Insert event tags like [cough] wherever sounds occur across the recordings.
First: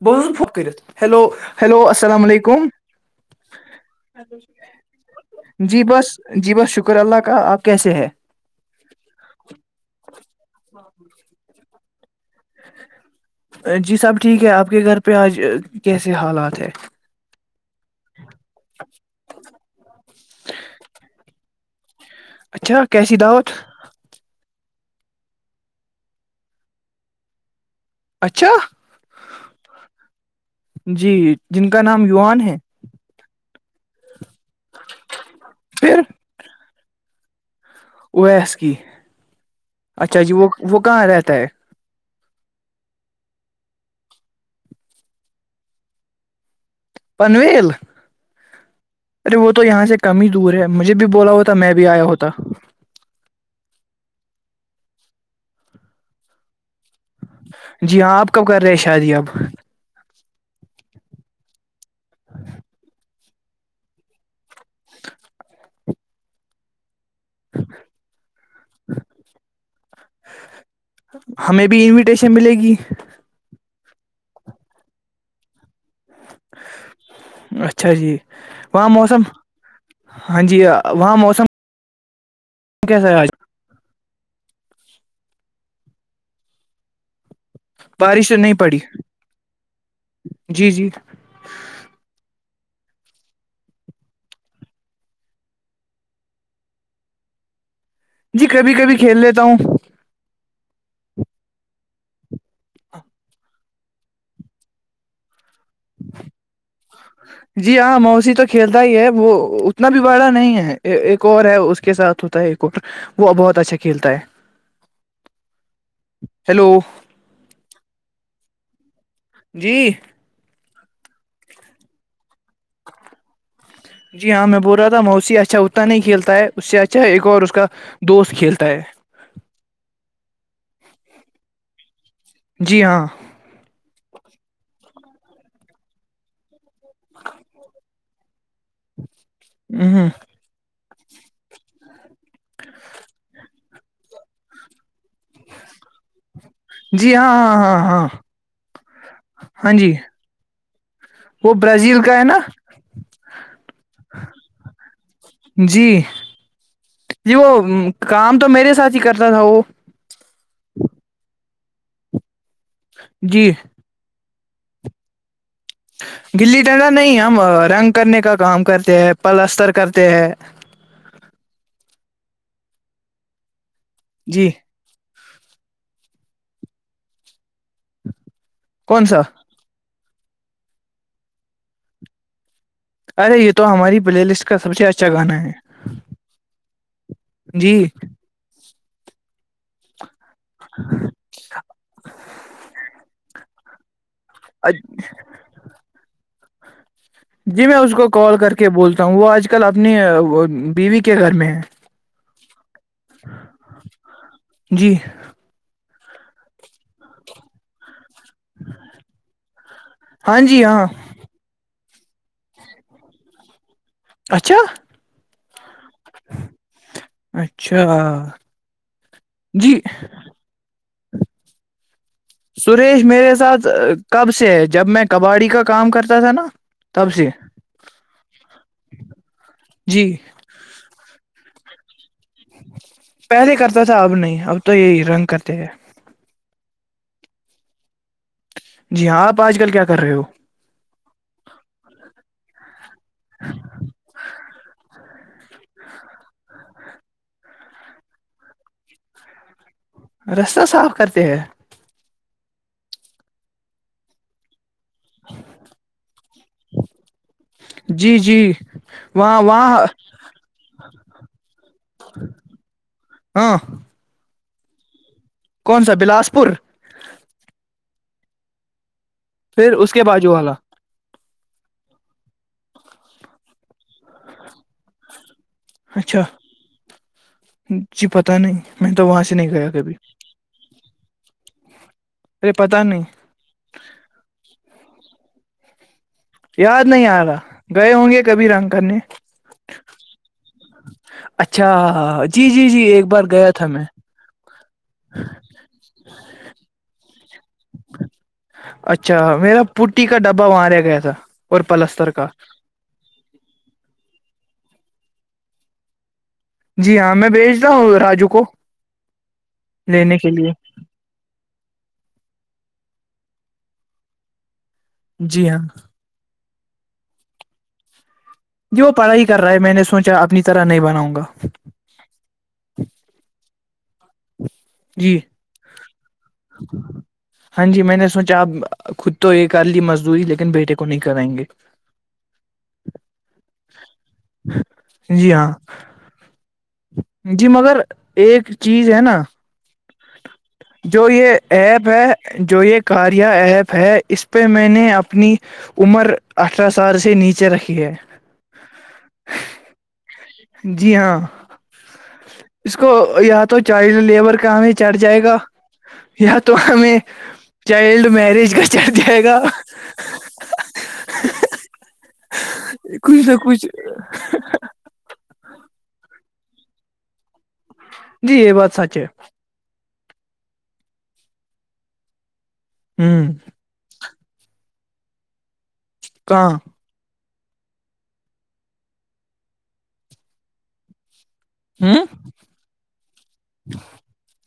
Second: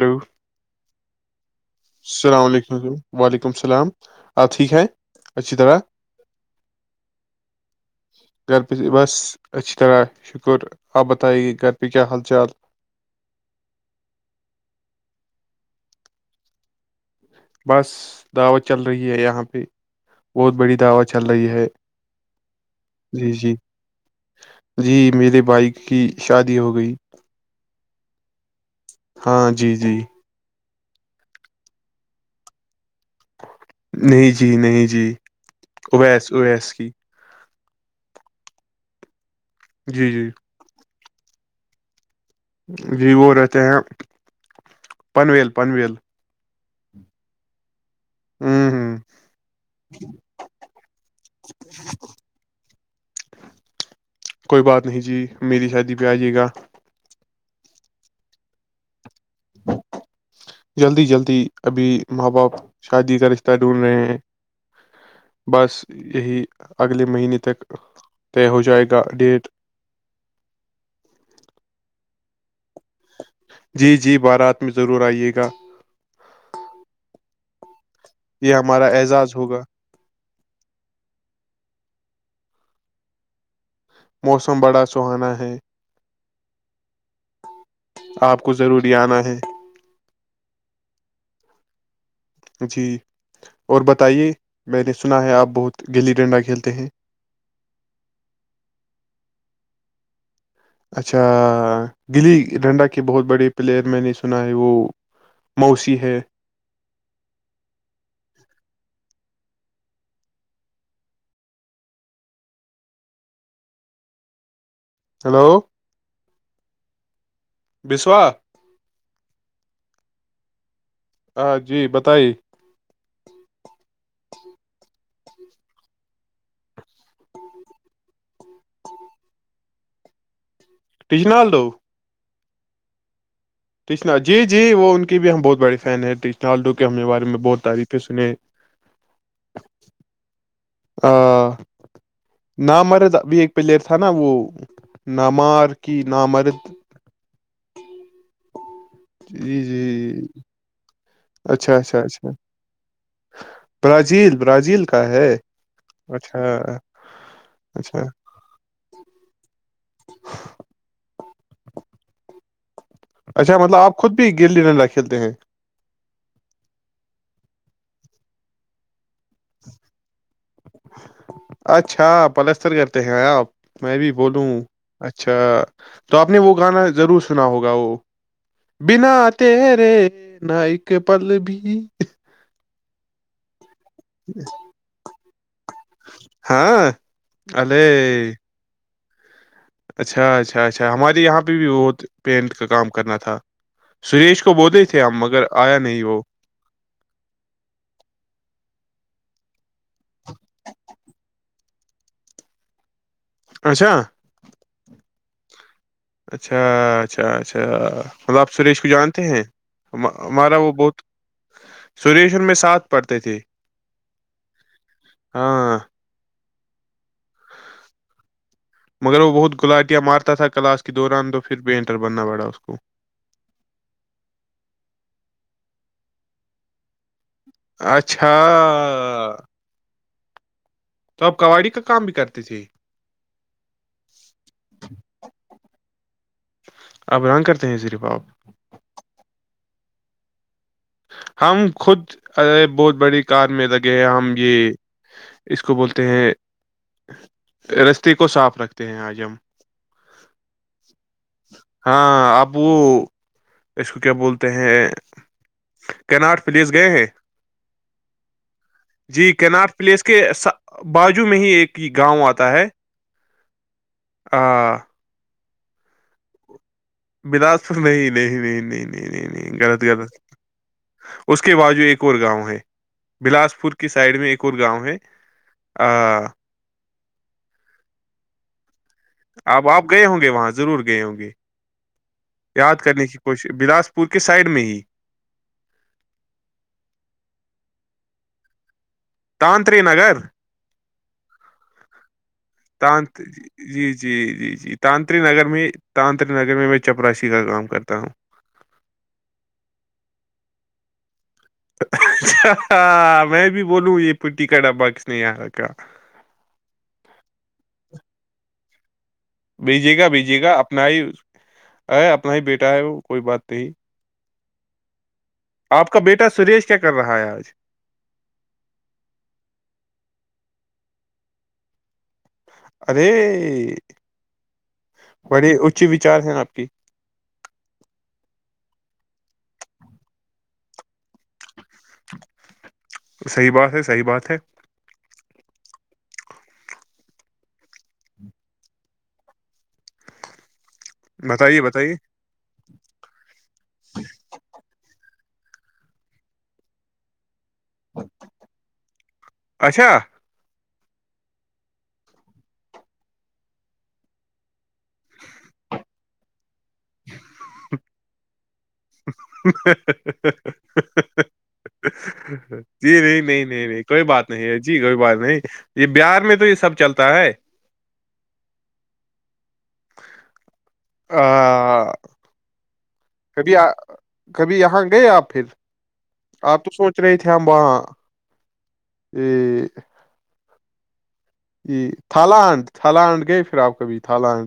hello بہت phone کرت hello hello السلام اللام علیکم وعلیکم السلام آپ ٹھیک ہیں اچھی طرح جی بس جی بس شکر اللہ کا آپ کیسے ہے گھر پہ بس اچھی طرح شکر آپ بتائیے گے گھر پ کیا حال چال جی سب ٹھیک ہے آپ کے گھر پ پج کیسے حالات ہے بس دعوت چل رہی ہے یہاں پہ بہت بڑی دعوے چل رہی ہے اچھا کیسی جی دعوت جی جی میرے بھائی کی شادی ہو گئی اچھا ہاں جی جی جی جن کا نام یووان ہے نہیں جی جی نہیں جی اویس اویس کی او ایس کیی [unintelligible] اچھا جی وہ وہ کہاں رہتا ہے [unintelligible] جی وہ رہتے ہیں پنویل پنویل پنویل ہوں ہوں [unintelligible] ارے وہ تو یہاں سے کم دور ہے مجھے بھی بولا ہوتا میں بھی آیا ہوتا کوئی بات نہیں جی میری شادی پہ آ جے گا جی ہاں آپ کب کر رہے ہیں شادی اب جلدی جلدی ابھی ماں باپ شادی کا رشتہ ڈھونڈھ رہے ہیں بس یہی اگلے مہینے تک طے ہو جائے گا ڈیٹ چ ملے گی [unintelligible] جی جی بارات میں ضرور آئیے گا اچھا [unintelligible] اچھا جی یہ ہمارا وہاں موسم اعزاز ہوگا ہاں جی وہاں موسم کیسا ہے آج موسم بڑا سہانا ہے بارشیں آپ کو نہیں پڑی ضروری آنا ہے جی جی [unintelligible] جی اور بتائیے میں نے سنا ہے آپ بہت گلی ڈنڈا کھیلتے ہیں جی کبھی کبھی کھیل لیتا ہوں اچھا گلی ڈنڈا کے بہت بڑے پلیئر میں نے سنا ہے وہ موسی ہے جی ہاں موسیی تو کھیلتا ہی ہے وہ اتنا بھی باڑا نہیں ہے ایک اور ہے اس کے ساتھ ہوتا ہے ایک اور وہ بہت اچھا کھیلتا ہے ہلو [unintelligible] ہیلو [unintelligible] بسو [unintelligible] جی ہ جی بتائی جی ہاں میں بول رہا تھا موشی اچھا اتنا نہیں کھیلتا ہے اس سے اچھا ایک اور اس کا دوست کھیلتا ہے شنالڈو [unintelligible] جی ہاں ٹشنا جی جی وہ ان کے بھی ہم بہت بڑے فین ہیں ٹشناالڈو کے ہم بارے میں بہت تعریفیں سنے ہ ہ [inaudible] آ نام مرد بھی ایک پلیئر تھا نا وہ ن مار کی ن مرد جی ہاں ہاں ہاں ہاں ہاں جی وہ اچھا اچھا برازیل کا ہے اچھا نا برازیل برازیل کا ہے جی اچھا جی وہ اچھا کام تو میرے ساتھ ہی کرتا تھا وہ جی اچھا مطلب آپ خود گیلی ڈنڈا کھیلتے ہیں گلی ڈنڈا نہیں ہم رنگ کرنے کا کام کرتے ہیں پلستر کرتے ہیں [unintelligible] اچھا پلستر کرتے ہیں آپ میں بھی بولوں جی ہوں اچھا اچھا تو آپ نے وہ گانا ضرور سنا ہوگا وہ کون بنا سا تیرے ن ایکک پل بھی ارے یہ تو ہماری پلے لسٹ کا سب سے اچھا گانا ہے ہاں جی ارے اچھا اچھا اچھا ہمارے یہاں پہ بھی بت پینٹ کا کام کرنا تھا سریش کو بولتے ہی تھے ہم مگر آیا نہیں وہ جی میں اس کو کال کر کے بولتا ہوں وہ آج کل آپ اپنی بیوی کے گھر میں ہیں [inaudible] اچھا [inaudible] جی اچھا اچھا اچھا م آپ سریش کو جانتے ہیں ہاں ہمارا جی وہ ہاں بہت سریش ان میں ساتھ پڑھتے تھے اچھا ہاں [inaudible] [inaudible] مگر وہ بہت جی گلاٹیاں مارتا تھا کلاس دوران دو پھر بن سریش میرے ساتھ کب سے ہے جب میں کباڈی کا کام کرتا تھا ہے نا تب سے اچھا جی توب کباڈی کا کام بھی کرتے تھے پہلے کرتا تھا اب نہیں اب تو یہی رنگ کرتے ہیں اب رگ کرتے ہیں ریف آپ جی ہاں آپ آج کل کیا کر رہے ہو ہم خود اے بہت بڑی کار میں لگے ہیں ہم یہ اس کو بولتے ہیں رستے کو صاف رکھتے ہیں آج ہم رستہ صاف کرتے ہے ہاں اب وہ اس کو کیا بولتے ہیں کینارڈ پلیس گئے ہیں جی جی جی وہاں کینارڈ وہاں پلیس کے سب باجو میں ہی ایک کہ گاؤ آتا ہے [inaudible] ہاں کون سا بلاسپور بلاسپور نہیں نہیں نہیں نہیں نہیں نہیں نہیں پھر غلط اس کے غلط باجو والا اس کے باج ایک اور گاؤں ہے بلاسپور کی سائڈ میں ایک اور گاؤں ہے اچھا ہ [inaudible] جی پتا نہیں میں تو وہاں سے نہیں اب گیا آپ کبھی گئے ہوں گے وہاں ضرور گئے ہوں گے ارے یاد پتہ نہیں کرنے کی کوشش بلاسپور کے سائڈ میں ہی یاد نہیں آ رہا گئے ہوں گے کبھی رنگ کرنے تانتری نگر اچھا جی جی جی تان ایک بار گیا تھا میں جی جی جی جی تانتری نگر میں تانتری نگر میں میں چپراش اچھا میرا پٹی کا ڈبہ وہاںاریا گیا [inaudible] کا ہاں میں بھی بولوں یہ پٹی کٹا باکسنے ار کاا جی ہاں میں بھیجتا ہوں راجو کو بھیجیے گا لینے کے بھیجیے لیے گا اپنا ہی اتنا ہی بیٹا ہے وہ کوئی بات نہیں جی ہاں آپ کا بیٹا سریش کیا کر رہا ہے آج جی وہ پڑھائی کر رہا ہے میں نے سوچا اپنی طرح نہیں بناؤ گا ارے [unintelligible] جی بڑے اچ وچار ہیں آپ کی ہاں جی میں نے سوچا اب خود تو ایک کرلی مزدوری لیکن بیٹے کو کریں گے صحیح بات ہے صحیح بات ہے جی ہاں جی مگر ایک چیز ہے نا جو یہ بتائیے ایپ بتائیے ہے جو یہ کاریا ایپ ہے اس پہ میں نے اپنے اپنی عمر اٹھارہ سال سے نیچے ھ رکھی ہے اچھا جی ہاں اس کو یا تو چائلڈ لیبر کا ہمیں چڑھ جائے گا یا تو ہمیں چائلڈ میرج کا چڑھ جائے گا جی نہیں کچھ نہ نہیں نہیں کچھ نہیں کوئی بات نہیں ہے جی کوئی بات نہیں یہ بہار میں تو یہ سب چلتا ہے جی یہ بات سچ ہے آ ہ [inaudible] کبھی آ [inaudible] کبھی یہاں گئے آپ پھر کہاں آپ تو سوچ رہے تھے [unintelligible] اےبا یہ [unintelligible] ج ہ تھالینڈ تھالینڈ گئے پھر آپ کبھی تھالینڈ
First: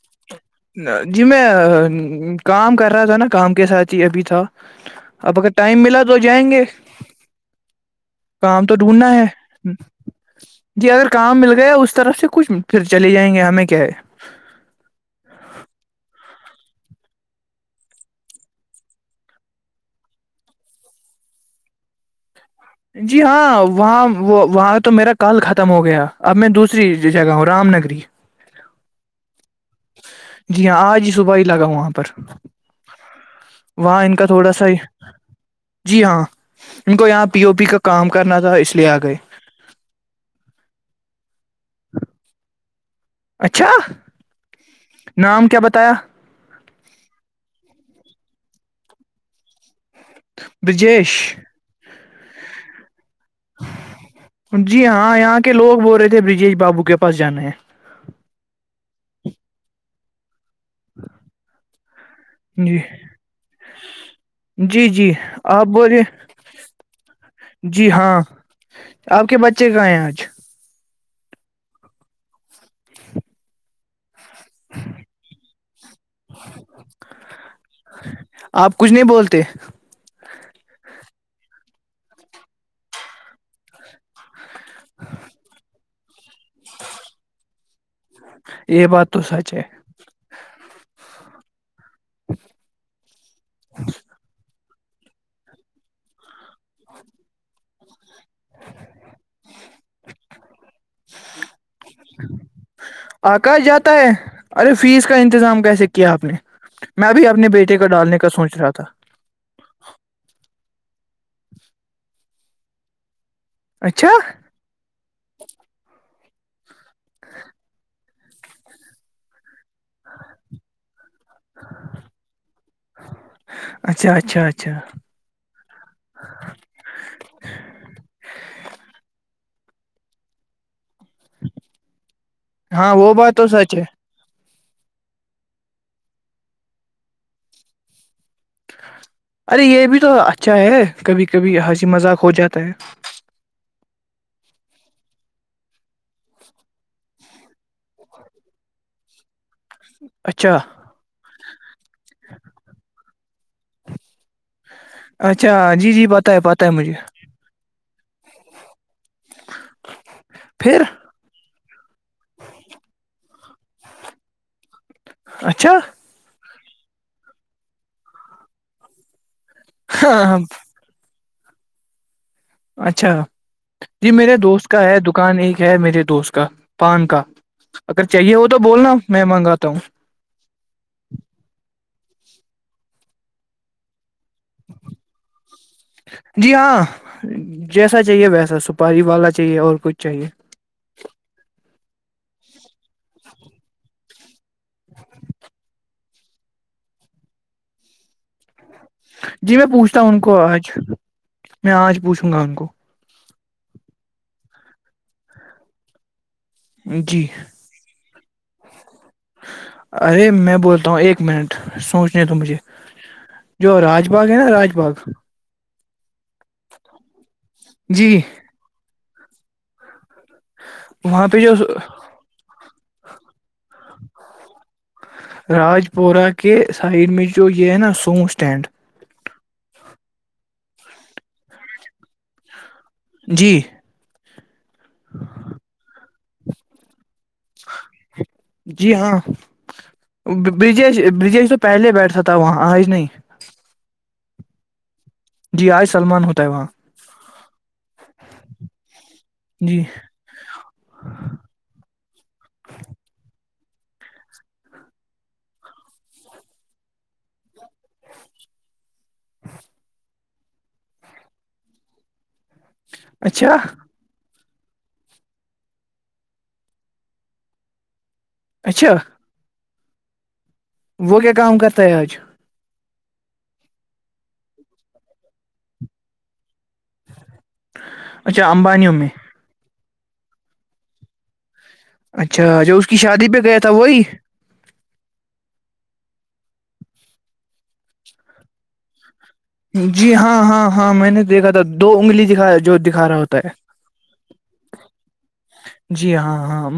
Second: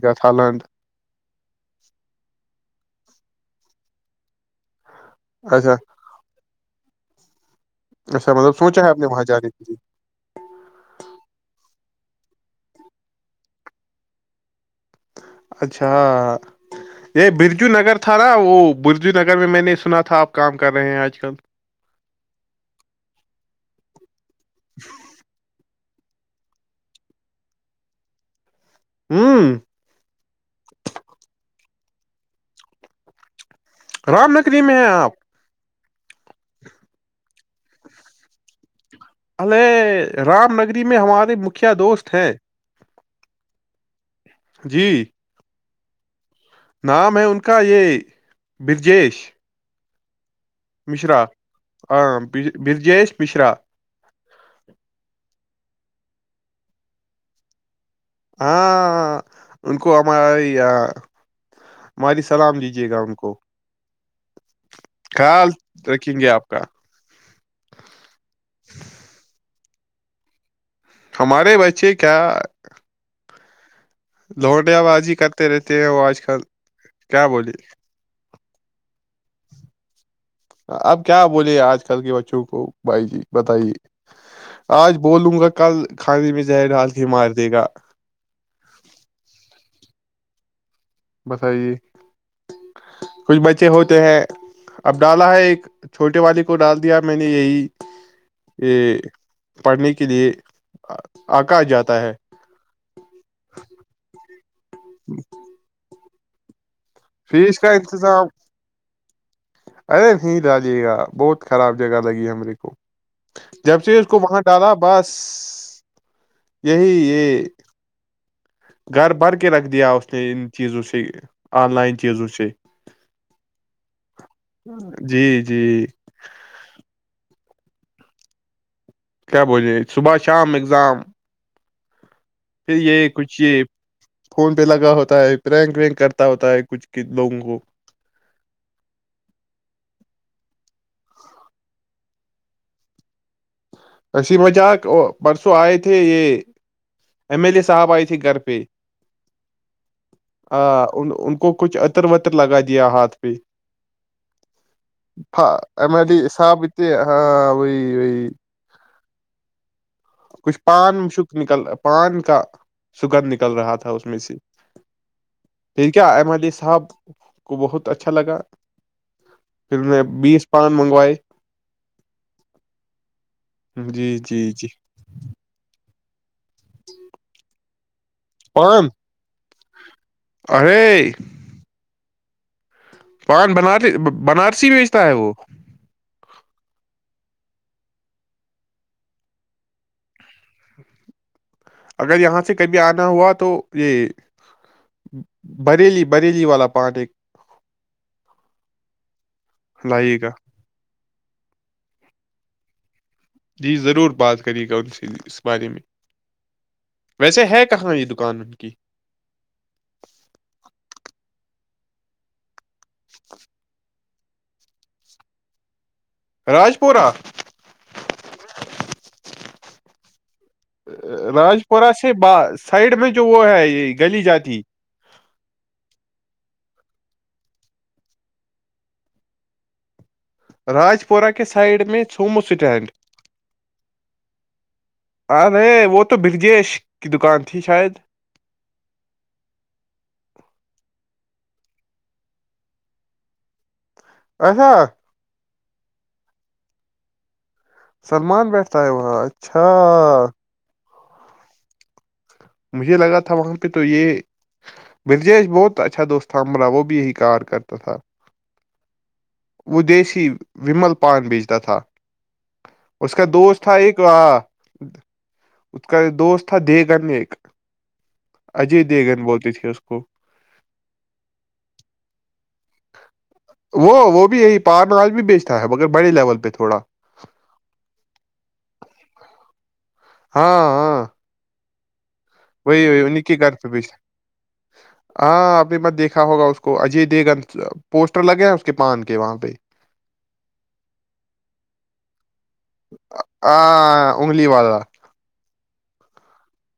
کا تھالانڈ ہ جی میں کام کر رہا تھا نا کام کے ساتھ ابھی تھا [unintelligible] اب اگر اچھا ٹائم ملا تو جائیں گے اچھا مطلب کام تو سوچا آپ نے ڈھونڈنا وہاں ہے جانے کے لیے جی اگر کام مل گیا اس طرح سے کچھ پھر چے جائیں گے ہم میں کیا اچھا یہ برجو نگر تھا نا وہ برجو نگر میں میں نے سنا تھا آپ کام کر رہے ہیں آج کل جی ہاں وہاں وہ وہاں تو میرا کال [unintelligible] خم ہو گیا اب میں دوسری جگہ ہوں رام نگری ہوں [unintelligible] جی ہاں آج ہی صبح ہی لگا ہووں آاں پ پر [unintelligible] وہاں ان کا رام تھوڑا نگری سا ہی میں ہیں آپ جی ہاں ان کو یہاں پہ پی او پی کا کام کرنا تھا اس لیے آ گئے اللے رام نگری میں ہمارے مکھیا دوست ہیں اچھا جی نام کیا بتا کتہ [unintelligible] نام ہے ان کا یہ برجیش مشرا برجیش ہاں بر جےس جی ہاں یہاں کے لوگ بول رہے تھ برجیش بابو کے پاس جانے ہے ہاں ان کو ہم یا ہماری سلام جی دیجے گا ان کو جی جی خیال آپ بولے رکھیں گے آپ کا جی ہاں [unintelligible] ہمارے بچے کیا لھونڈیا بازی کرتے رہتے ہیں وہ آج کل کیا بولی آپ کچھ نہیں بولتے اب کیا بولے آج کل کے بچوں کو بھائی جی بتائیے آج بولوں گا کل کاندی میں زہر ڈال کے مار دے گا یہ بات تو سچ ہے بتائیے کچھ بچے ہوتے ہیں اب ڈالا ہے ایک چھوٹے والے کو ڈال دیا میں نے یہی یہ پڑھنے کے لیے آکا جاتا ہے آکاش جاتا ہے ارے فیس کا انتظام کیسے کیا آپ نے میں بھی اپنے فیس کا بیٹے کو ڈالنے انتظام کا سوچ رہا تھا ارے نہیں ڈالیے گا بہت خراب جگہ لگی ہم ر کوو [unintelligible] جب سے اس اچھا کو وہاں ڈالا بس یہی یہ گھر بار کے رکھ د دیا اس نے ان چیزوں سے آن لائن چیزوں سے اچھا اچھا اچھا جی جی بجے صبح شام اگزام [inaudible] ہاں وہ بات کچھ تو یہ سچ ہے فون پہ لگا ہوتا ہے رینک وینک کرتا ہوتا ہے کچھ لوگوں کو ارے یہ بھی تو اچھا ہے کبھی کبھی ہنسی مذاق ہو جاتا ہے ہنسی مذاق پرسوں ائے تھے یہ ایم ایل اے صاحب ائی تھی گھر پہ مذاق پرسوں ائے تھے یہ ایم ایل اے صاحب ائی تھی گھر پہ اچھا آ، ان ان کو کچھ عطر وطر لگا دیا ہاتھ پ اچھا جی ایم جی پتہ ہے پتہ ہے سابت مجھے آ وہئی وہی کچھ پھر پان م شک نکل پان کا سگندھ نکل رہا تھا اس میں سے اچھا ٹھ کیا ہے ایم صاحب کو بہت اچھا لگا پھر نے ہاں بیس پان منگوائے اچھا جی میرے دوست کا ہے مکان ایک ہے میرے دوست کا پان کا اگر چاہیے ہو تو پان بولنا میں منگا کتوں [unintelligible] ارے پان بنات تو بنارسی بیچتا ہے وہ جی ہاں جیسا چاہیے ویسا سپاری والا چاہیے اور کچھ چاہیے اگر یہاں سے کبھی آنا ہوا تو یہ بریلی بری جی والا پارٹ ایک جی میں پوچھتا ہوں لائیے ان گا کو آج میں آج پوچھتا گان کو [unintelligible] جی ضرور بات کرے گان سے اس بارے میں جی ویسے ہے کہاں یہ دک قانون کی ارے میں بولتا ہوں ایک منٹ سوچنے تو مجھے جو راج باغ ہے نا راج باغ راجپورورہ جی وہاں پہ جو رجپورا سے باز سائڈ میں جو وہ ہے یہ گلی جاتی راج پورہ کے سائڈ میں جو یہ ہے نا سو اسٹینڈ راج پورہ کے سائڈ میں چوم اسٹینڈ جی ہاں نہیں وہ تو برجیش کی دکان تھی شاید جی ہاں بجش برجیش تو پہلے بیٹھتا تھا وہاں آ ہی نہیں اچھا جی آئے سلمان ہوتا ہے وہاں سلمان پیٹھ آ وہاں اچھا ہاں مجھے لگا تھا وہاں پہ تو یہ برجیش بہت اچھا دوست تھا ہمرا وہ بھی یہی کار کرتا تھا وہ دیسی ومل پان بیچتا تھا اس کا اچھا دوست تھا ایک ہاں اس کا دوست تھا دیگنیہ ایک اجے اچھا دیگن بولتی تھی اس کو ہو [unintelligible] وہ کیا کام کرتا ہے آج وہ وہ بھی یہی پار نج بھی بیچتا ہے مگر بڑے لیول پہ تھوڑا اچھا امبانیوں میں ہاں ہاں اچھا جو اس وہی کی وہی انہیں شادی کے پہ گھر گیا تھا بیچتا وہی ہاں آپ نے مت دیکھا ہوگا اس کو اجے دےگن پوسٹر لگے ہیں اس کے پان کے وہاں پہ جی ہاں ہاں ہاں میں نے دیکھا تھا دو انگلی دکھا جو دکھا رہا ہوتا ہے ہاں انگلی والا جی ہاں ہاں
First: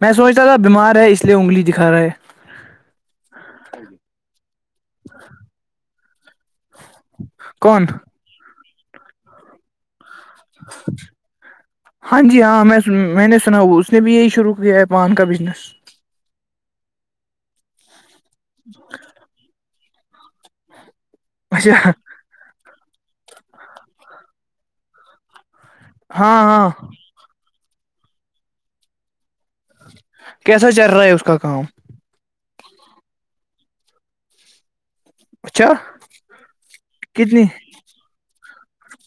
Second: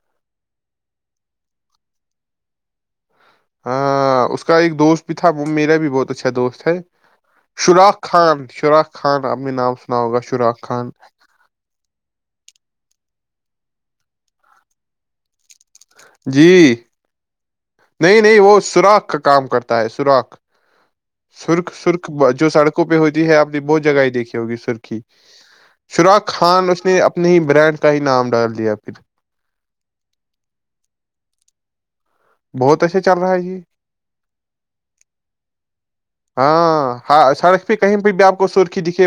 میں سوچ رہا تھا بیمار ہے اس لیے انگلی دکھا رہا ہے ہاں اس کا ایک دوست بھی تھا وہ میرا بھی بہت اچھا دوست ہے کون شوراخ خان شرم خان اپنے نام سنا ہوگا شراخ خان [unintelligible] ہاں جی ہاں میں میں نے سنا اس نے بھی یہی شروع کیا ہے پان کا بزنس جی نہیں نہیں وہ سوراخ کا کام کرتا تا ہے سوراخ سرخ اچھا سرخ جو سڑک پہ ہوتی ہے آپ نے بہت جگہ ہی دیکھی ہوگی سرخی شراخ ہاں ہاں خان اس نے اپنے ہی برانڈ کا ہی نام ڈال دیا پھر کیسا چل رہا ہے اس کا کام بہت ایچھا چل رہا ہے جی اچھا ہاں ہاں کتنی سر پہ کہیں پہ بھی آپ کو کو سر ک کی دکھے [inaudible]